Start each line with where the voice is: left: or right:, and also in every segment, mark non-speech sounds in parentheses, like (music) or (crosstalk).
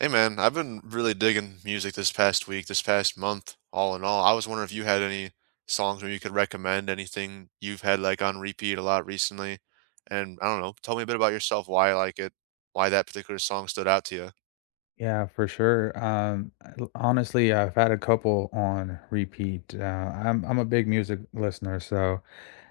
right: Hey man, I've been really digging music this past week, this past month, all in all. I was wondering if you had any songs or you could recommend anything you've had like on repeat a lot recently. And I don't know, tell me a bit about yourself, why you like it, why that particular song stood out to you.
left: Yeah, for sure. Honestly, I've had a couple on repeat. I'm a big music listener, so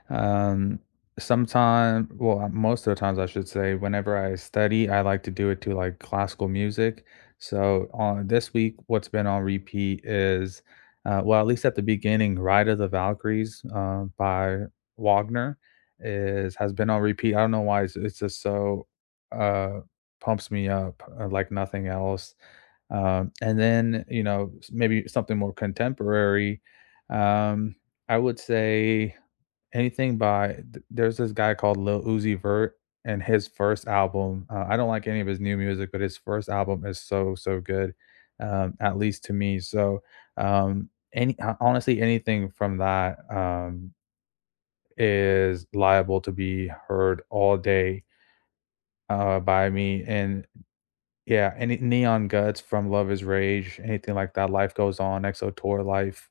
left: um, most of the times I should say, whenever I study, I like to do it to like classical music. So on this week, what's been on repeat is, well, at least at the beginning, "Ride of the Valkyries" by Wagner is has been on repeat. I don't know why it's just so uh, pumps me up like nothing else. And then you know maybe something more contemporary. Um, I would say anything by th there's this guy called Lil Uzi Vert, and his first album, I don't like any of his new music, but his first album is so, so good, at least to me. So, any ho Honestly, anything from that, is liable to be heard all day, by me, and yeah, any Neon Guts from Love Is Rage, anything like that, Life Goes On, EXO Tour Life,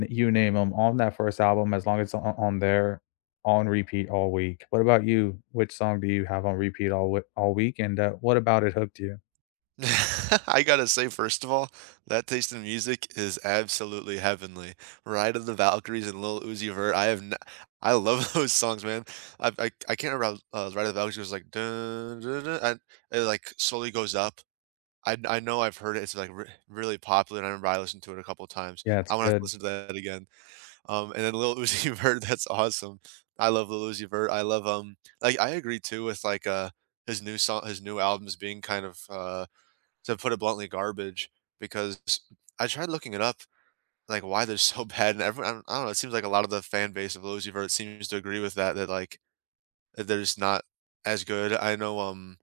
left: You name them on that first album, as long as it's on there, on repeat all week. What about you? Which song do you have on repeat all week? And what about it hooked you?
right: (laughs) I gotta say, first of all, that taste in music is absolutely heavenly. Ride of the Valkyries and Lil Uzi Vert. I love (laughs) those songs, man. I can't remember. How, Ride of the Valkyries was like dun, dun, dun, and it like slowly goes up. I know I've heard it. It's, like, re really popular, and I remember I listened to it a couple times.
left: Yeah, it's
right: I want to have to
left: good.
right: listen to that again. And then Lil Uzi (laughs) Vert, that's awesome. I love Lil Uzi Vert. I love, like, I agree too with, like, his new albums being kind of, to put it bluntly, garbage because I tried looking it up, like, why they're (laughs) so bad, and everyone I don't know, it seems like a lot of the fan base of Lil Uzi Vert seems to agree with that, that, like, that they're just not as good. I know,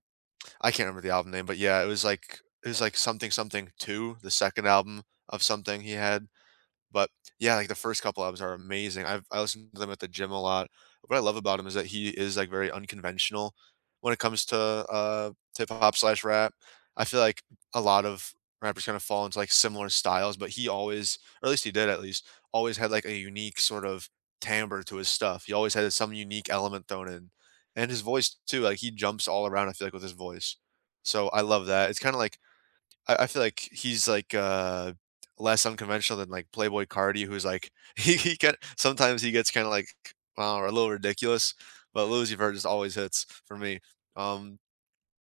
right: I can't remember the album name, but yeah, it was like something something 2, the second album of something he had. But, yeah, like, the first couple albums are amazing. I listen to them at the gym a lot. What I love about him is that he is, like, very unconventional when it comes to, hip hop/rap. I feel like a lot of rappers kinda fall into, like, similar styles, but he always or at least he did at least, always had, like, a unique sort of timbre to his stuff. He always had some unique element thrown in. And his voice too, like, he jumps all around, I feel like, with his voice. So I love that. It's kinda like I feel like he's like, less unconventional than like Playboy Cardi, who's like (laughs) he gets kinda like, a little ridiculous, but Louis Vert just always hits for me. Um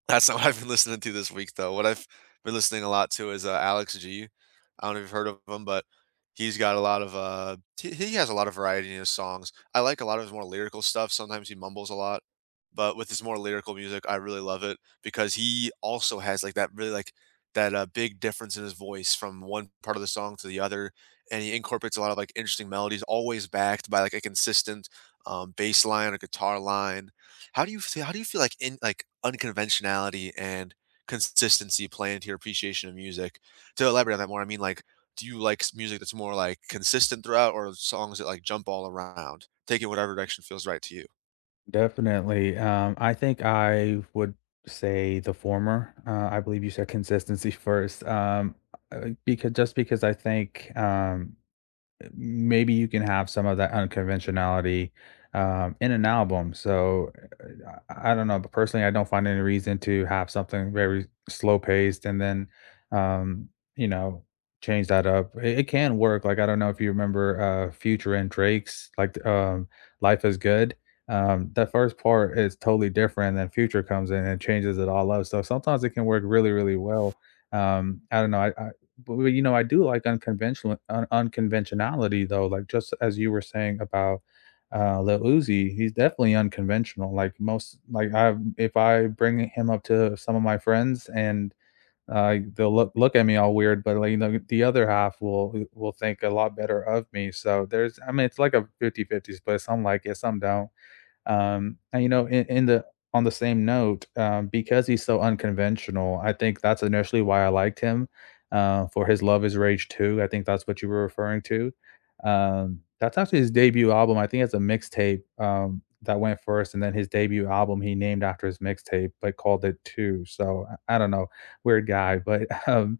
right: that's not what I've been listening to this week, though. What I've been listening a lot to is Alex G. I don't know if you've heard of him, but he's got a lot of he has a lot of variety in his songs. I like a lot of his more lyrical stuff. Sometimes he mumbles a lot, but with his more lyrical music, I really love it because he also has like that big difference in his voice from one part of the song to the other, and he incorporates a lot of like interesting melodies, always backed by like a consistent bass line or guitar line. How do you feel like in like unconventionality and consistency play into your appreciation of music? To elaborate on that more, I mean like do you like music that's more like consistent throughout or songs that like jump all around? Take it whatever direction feels right to you.
left: Definitely. I think I would say the former. I believe you said consistency (laughs) first. Because just because I think maybe you can have some of that unconventionality in an album. So I don't know, but personally, I don't find any reason to have something very slow paced and then, um, you know, change that up. It can work. Like I don't know if you remember Future and Drake's like "Life Is Good." That first part is totally different. And then Future comes in and changes it all up. So sometimes it can work really, really well. I don't know. But, well, you know, I do like unconventionality, though, like, just as you were saying about, Lil Uzi, he's definitely unconventional, like, most like, I if I bring him up to some of my friends and, they'll look at me all weird, but, like, you know, the other half will think a lot better of me, so there's I mean, it's like a 50-50 split, some like it, some don't. And you know, In the on the same note, because he's so unconventional, I think that's initially why I liked him for his Love Is Rage 2. I think that's what you were referring to. That's actually his debut album. I think it's a mixtape that went first, and then his debut album he named after his mixtape, but called it Two. I don't know, weird guy, but (laughs)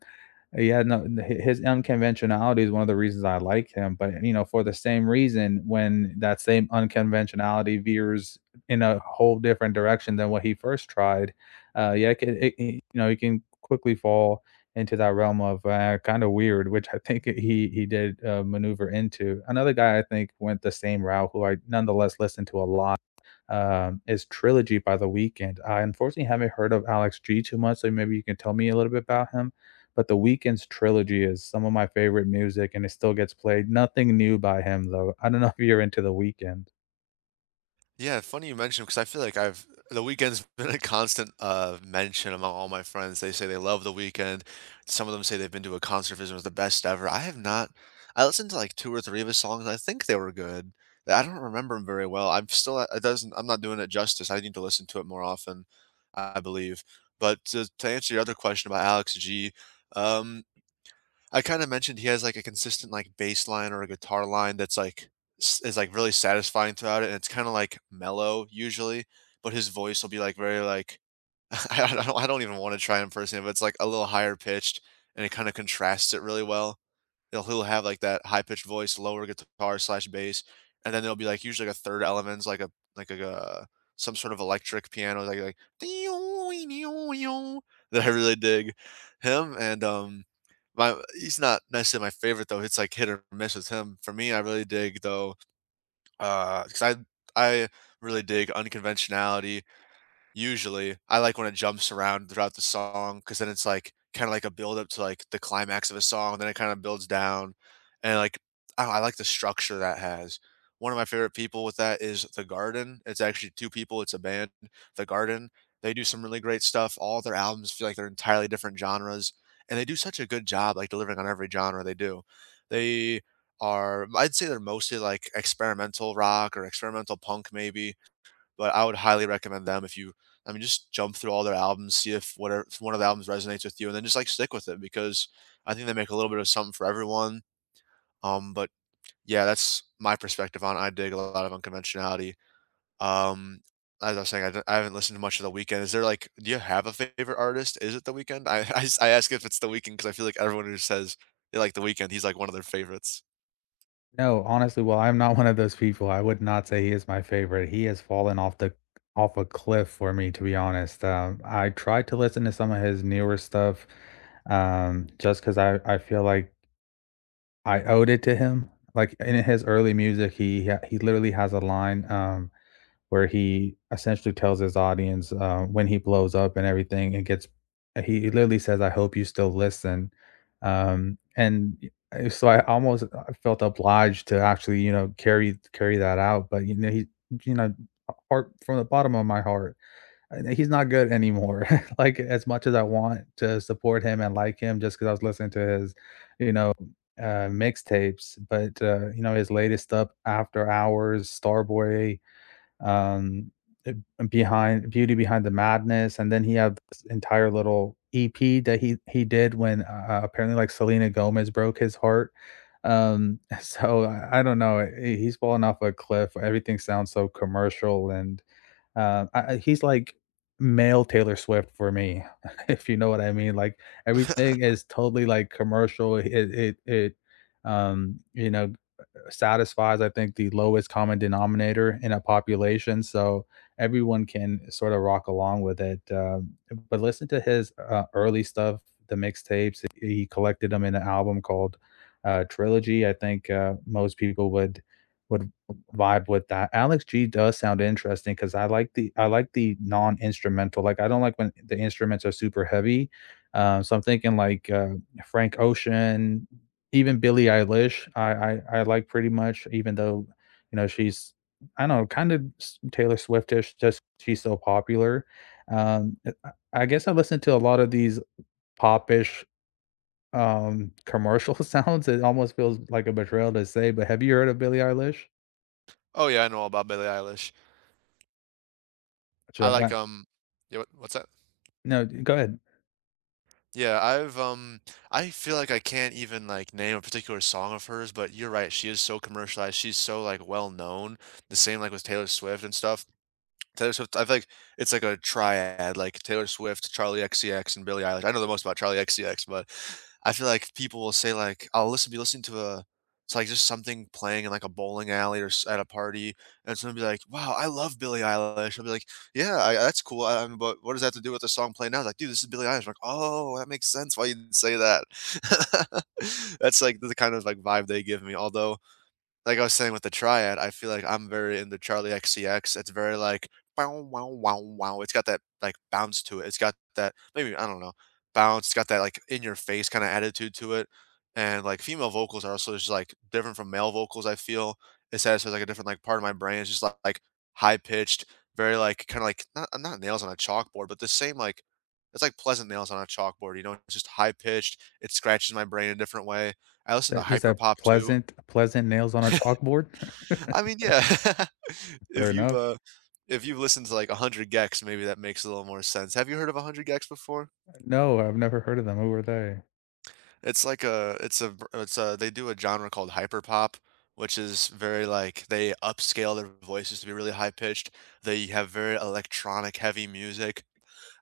left: yeah, no, his unconventionality is one of the reasons I like him. But you know, for the same reason, when that same unconventionality veers in a whole different direction than what he first tried, yeah, it, can- it- you know, he can quickly fall into that realm of kind of weird, which I think he did maneuver into. Another guy I think went the same route, who I nonetheless listened to a lot is Trilogy by the Weeknd. I unfortunately haven't heard of Alex G too much, so maybe you can tell me a little bit about him. But the Weeknd's Trilogy is some of my favorite music, and it still gets played. Nothing new by him though. I don't know (laughs) if you're into the Weeknd.
right: Yeah, funny you mentioned because I feel like I've the weekend's (laughs) been a constant mention among all my friends. They say they love the weekend. Some of them say they've been to a concert visit was the best ever. I have not. I listened to like two or three of his songs. I think they were good. I don't remember them very well. I'm still. It doesn't. I'm not doing it justice. I need to listen to it more often. I believe. But to answer your other question about Alex G, um, I kinda mentioned he has, like, a consistent, like, bass line or a guitar line that's, like, s is, like, really satisfying throughout it, and it's kinda, like, mellow usually, but his voice will be, like, very, like (laughs) I don't even wanna try impersonating, but it's, like, a little higher pitched, and it kinda contrasts it really well. He'll have, like, that high pitched voice, lower guitar/bass, slash bass, and then there'll be, like, usually, like, a 3rd element, like a, uh, some sort of electric piano, like (laughs) that I really dig. Him and, my he's not necessarily my favorite though, it's like hit or miss with him. For me, I really dig though, 'cause I really dig unconventionality. Usually, I like when it jumps around throughout the song because then it's, like, kinda like a build up to, like, the climax of a song, then it kinda builds down, and, like, I don't know, I like the structure that has. One of my favorite people with that is The Garden. It's actually 2 people, it's a band, The Garden. They do some really great stuff. All their albums feel like they're entirely different genres, and they do such a good job, like, delivering on every genre they do. They are I'd say they're mostly, like, experimental rock or experimental punk maybe, but I would highly recommend them if you I mean, just jump through all their albums, see if whatever if one of the albums resonates with you, and then just like stick with it because I think they make a little bit of something for everyone. But yeah, that's my perspective on. I dig a lot of unconventionality. Um, as I was saying, I haven't listened to much of The Weeknd. Is there, like do you have a favorite artist? Is it The Weeknd? I (laughs) I ask if it's The Weekend because I feel like everyone who says they like The Weeknd, he's, like, one of their favorites.
left: No, honestly, well, I'm not one of those people. I would not say he is my favorite. He has fallen off a cliff for me, to be honest. I tried to listen to some of his newer stuff, just because I feel like I owed it to him. Like in his early music, he literally has a line where he essentially tells his audience when he blows up and everything, and gets he literally says, "I hope you still listen." Um, and y- so I almost felt obliged to actually, you know, carry that out. But you know, he you know, heart from the bottom of my heart, he's not good anymore. (laughs) Like as much as I want to support him and like him, just because I was listening to his, you know, mixtapes, but you know his latest stuff, After Hours, Starboy, um, uh, behind Beauty Behind the Madness, and then he had this entire little EP that he did when apparently like Selena Gomez broke his heart. (laughs) I don't know. He's falling off a cliff. Everything sounds so commercial and he's like male Taylor Swift for me, (laughs) if you know what I mean. Like everything
right: (laughs)
left: is totally like commercial. It um you know satisfies, I think, the lowest common denominator in a population. So everyone can sort of rock along with it. But listen to his early stuff, the mixtapes. He collected them in an album called Trilogy. I think most people would would vibe with that. Alex G does sound interesting because I like the non instrumental. Like I don't like when the instruments are super heavy. So I'm thinking like Frank Ocean, even Billie Eilish, I I like pretty much, even though, you know, she's I don't know, kind of Taylor Swiftish, just she's so popular. Um, uh, I guess I listen to a lot of these popish commercial (laughs) sounds. It almost feels like a betrayal to say, but have you heard of Billie Eilish?
right: Oh, yeah, I know all about Billie Eilish. I
left: Should I-
right: like,
left: uh,
right: um yeah, what's that?
left: no, go ahead.
right: Yeah, I've um I feel like I can't even like name a particular song of hers, but you're right, she is so commercialized, she's so like well known, the same like with Taylor Swift and stuff. Taylor Swift, I feel like it's like a triad, like Taylor Swift, Charlie XCX, and Billie Eilish. I know the most about Charlie XCX, but I feel like people will say like, I'll listen, be listening to a, it's like just something playing in like a bowling alley or at a party, and someone be like, "Wow, I love Billie Eilish." I'll be like, "Yeah, I, that's cool." But what does that have to do with the song playing now? It's like, dude, this is Billie Eilish. I'm like, oh, that makes sense why you'd say that. (laughs) That's like the kind of like vibe they give me. Although like I was saying with the triad, I feel like I'm very into Charlie XCX. It's very like wow, wow, wow, wow. It's got that like bounce to it. It's got that maybe I don't know bounce. It's got that like in your face kind of attitude to it. And like female vocals are also just like different from male vocals. I feel it satisfies like a different like part of my brain. It's just like, like, high pitched, very like kind of like not nails on a chalkboard, but the same like it's like pleasant nails on a chalkboard. You know, it's just high pitched. It scratches my brain a different way. I listen to
left: You said
right: hyperpop too.
left: pleasant, pleasant nails on a chalkboard.
right: I mean, yeah. (laughs)
left: (laughs) Fair
right: If you've,
left: enough.
right: uh if you've listened to, like, 100 Gex, maybe that makes a little more sense. Have you heard of 100 Gex before?
left: No, I've never heard of them. Who are they?
right: It's like a it's a v it's a they do a genre called hyperpop, which is very, like they upscale their voices to be really high pitched. They have very electronic heavy music.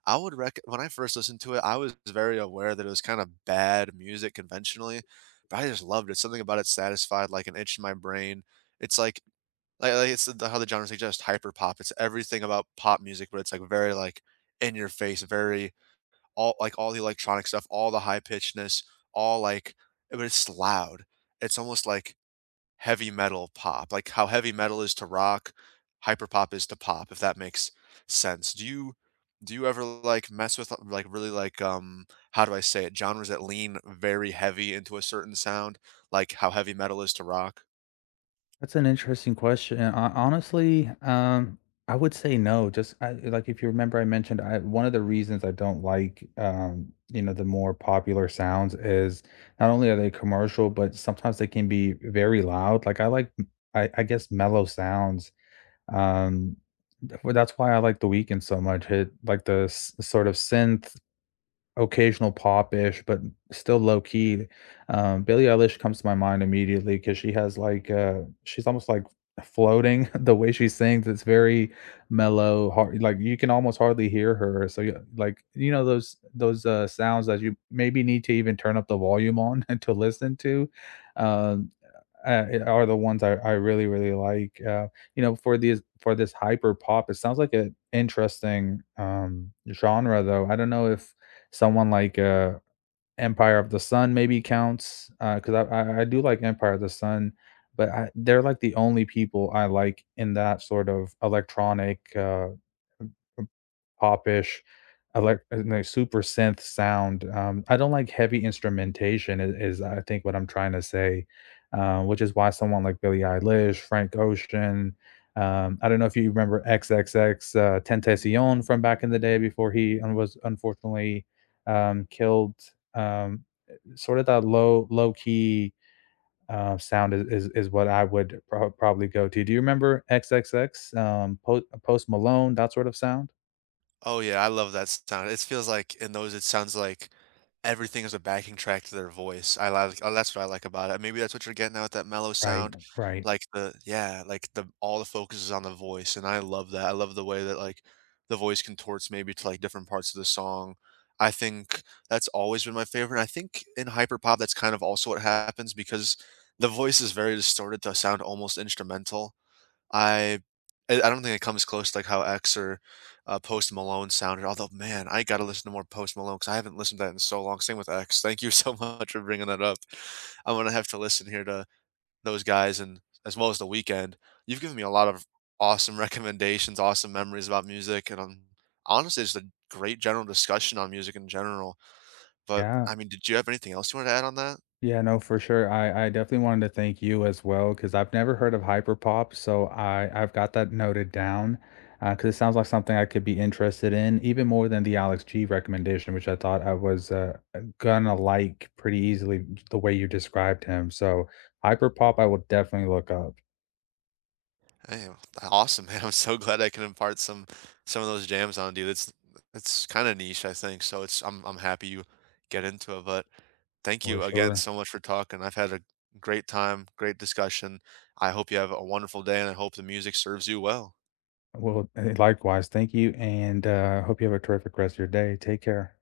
right: I would rec when I first listened to it, I was very aware that it was kinda bad music conventionally, but I just loved it. Something about it satisfied, like, an itch in my brain. It's like, it's the how the genre suggests hyper pop. It's everything about pop music, but it's, like, very, like, in your face, very all like, all the electronic stuff, all the high pitchedness, all, like but it's loud. It's almost like heavy metal pop, like how heavy metal is to rock, hyper pop is to pop, if that makes sense. Do you ever, like, mess with, like, really, like, how do I say it, genres that lean very heavy into a certain sound, like how heavy metal is to rock?
left: That's an interesting question. Honestly, I would say no. Like if you remember, I mentioned one of the reasons I don't like, you know, the more popular sounds is not only are they commercial, but sometimes they can be very loud. Like I like, m- I guess, mellow sounds. Um, well, that's why I like The Weeknd so much. It like the sort of synth occasional pop-ish, but still low-key. Billie Eilish comes to my mind immediately because she has, like, she's almost, like, floating. (laughs) The way she sings, it's very mellow, hard like, you can almost hardly hear her. So, yeah like, you know, those, sounds that you maybe need to even turn up the volume on (laughs) to listen to? Uh, it are the ones I really really like. You know, for this hyper pop, it sounds like an interesting genre though. I don't know if someone like Empire of the Sun maybe counts because I do like Empire of the Sun, but they're like the only people I like in that sort of electronic popish, elec and super synth sound. I don't like heavy instrumentation I is I think what I'm trying to say, which is why someone like Billie Eilish, Frank Ocean, I don't know if you remember XXX, Tentacion from back in the day before he un was unfortunately, killed, um, sort of that low-key, sound is is what I would probably go to. Do you remember XXX, Po Post Malone, that sort of sound?
right: Oh, yeah, I love that sound. It feels like in those, it sounds like everything is a backing track to their voice. I like oh, that's what I like about it. Maybe that's what you're getting at with that mellow
left: Right,
right: sound,
left: right.
right: like the yeah, like the all the focus is on the voice, and I love that. I love the way that like the voice contorts maybe to like different parts of the song. I think that's always been my favorite. And I think in hyperpop, that's kind of also what happens because the voice is very distorted to sound almost instrumental. I I don't think it comes close to, like, how X or, Post Malone sounded, although, man, I gotta listen to more Post Malone because I haven't listened to that in so long, same with X. Thank you so (laughs) much for bringing that up. I'm gonna have to listen here to those guys and as well as The weekend. You've given me a lot of awesome (laughs) recommendations, awesome memories about music, and, honestly, just a great general discussion on music in general, but,
left: Yeah.
right: I mean, did you have anything else you wanted to add on that?
left: Yeah, no, for sure. I definitely wanted to thank you as well because I've never heard of hyperpop, so I've got that noted down because it sounds like something I could be interested in even more than the Alex G recommendation, which I thought I was gonna like pretty easily the way you described him. So hyperpop, I will definitely look up
right: Hey, awesome, man. (laughs) I'm so glad I can impart some of those jams on you. That's kind of niche, I think. So it's I'm happy you get into it. But thank
left: for
right: you again
left: sure.
right: so much for talking. I've had a great time, great discussion. I hope you have a wonderful day, and I hope the music serves you well.
left: Well, eh, likewise, thank you, and hope you have a terrific rest of your day. Take care.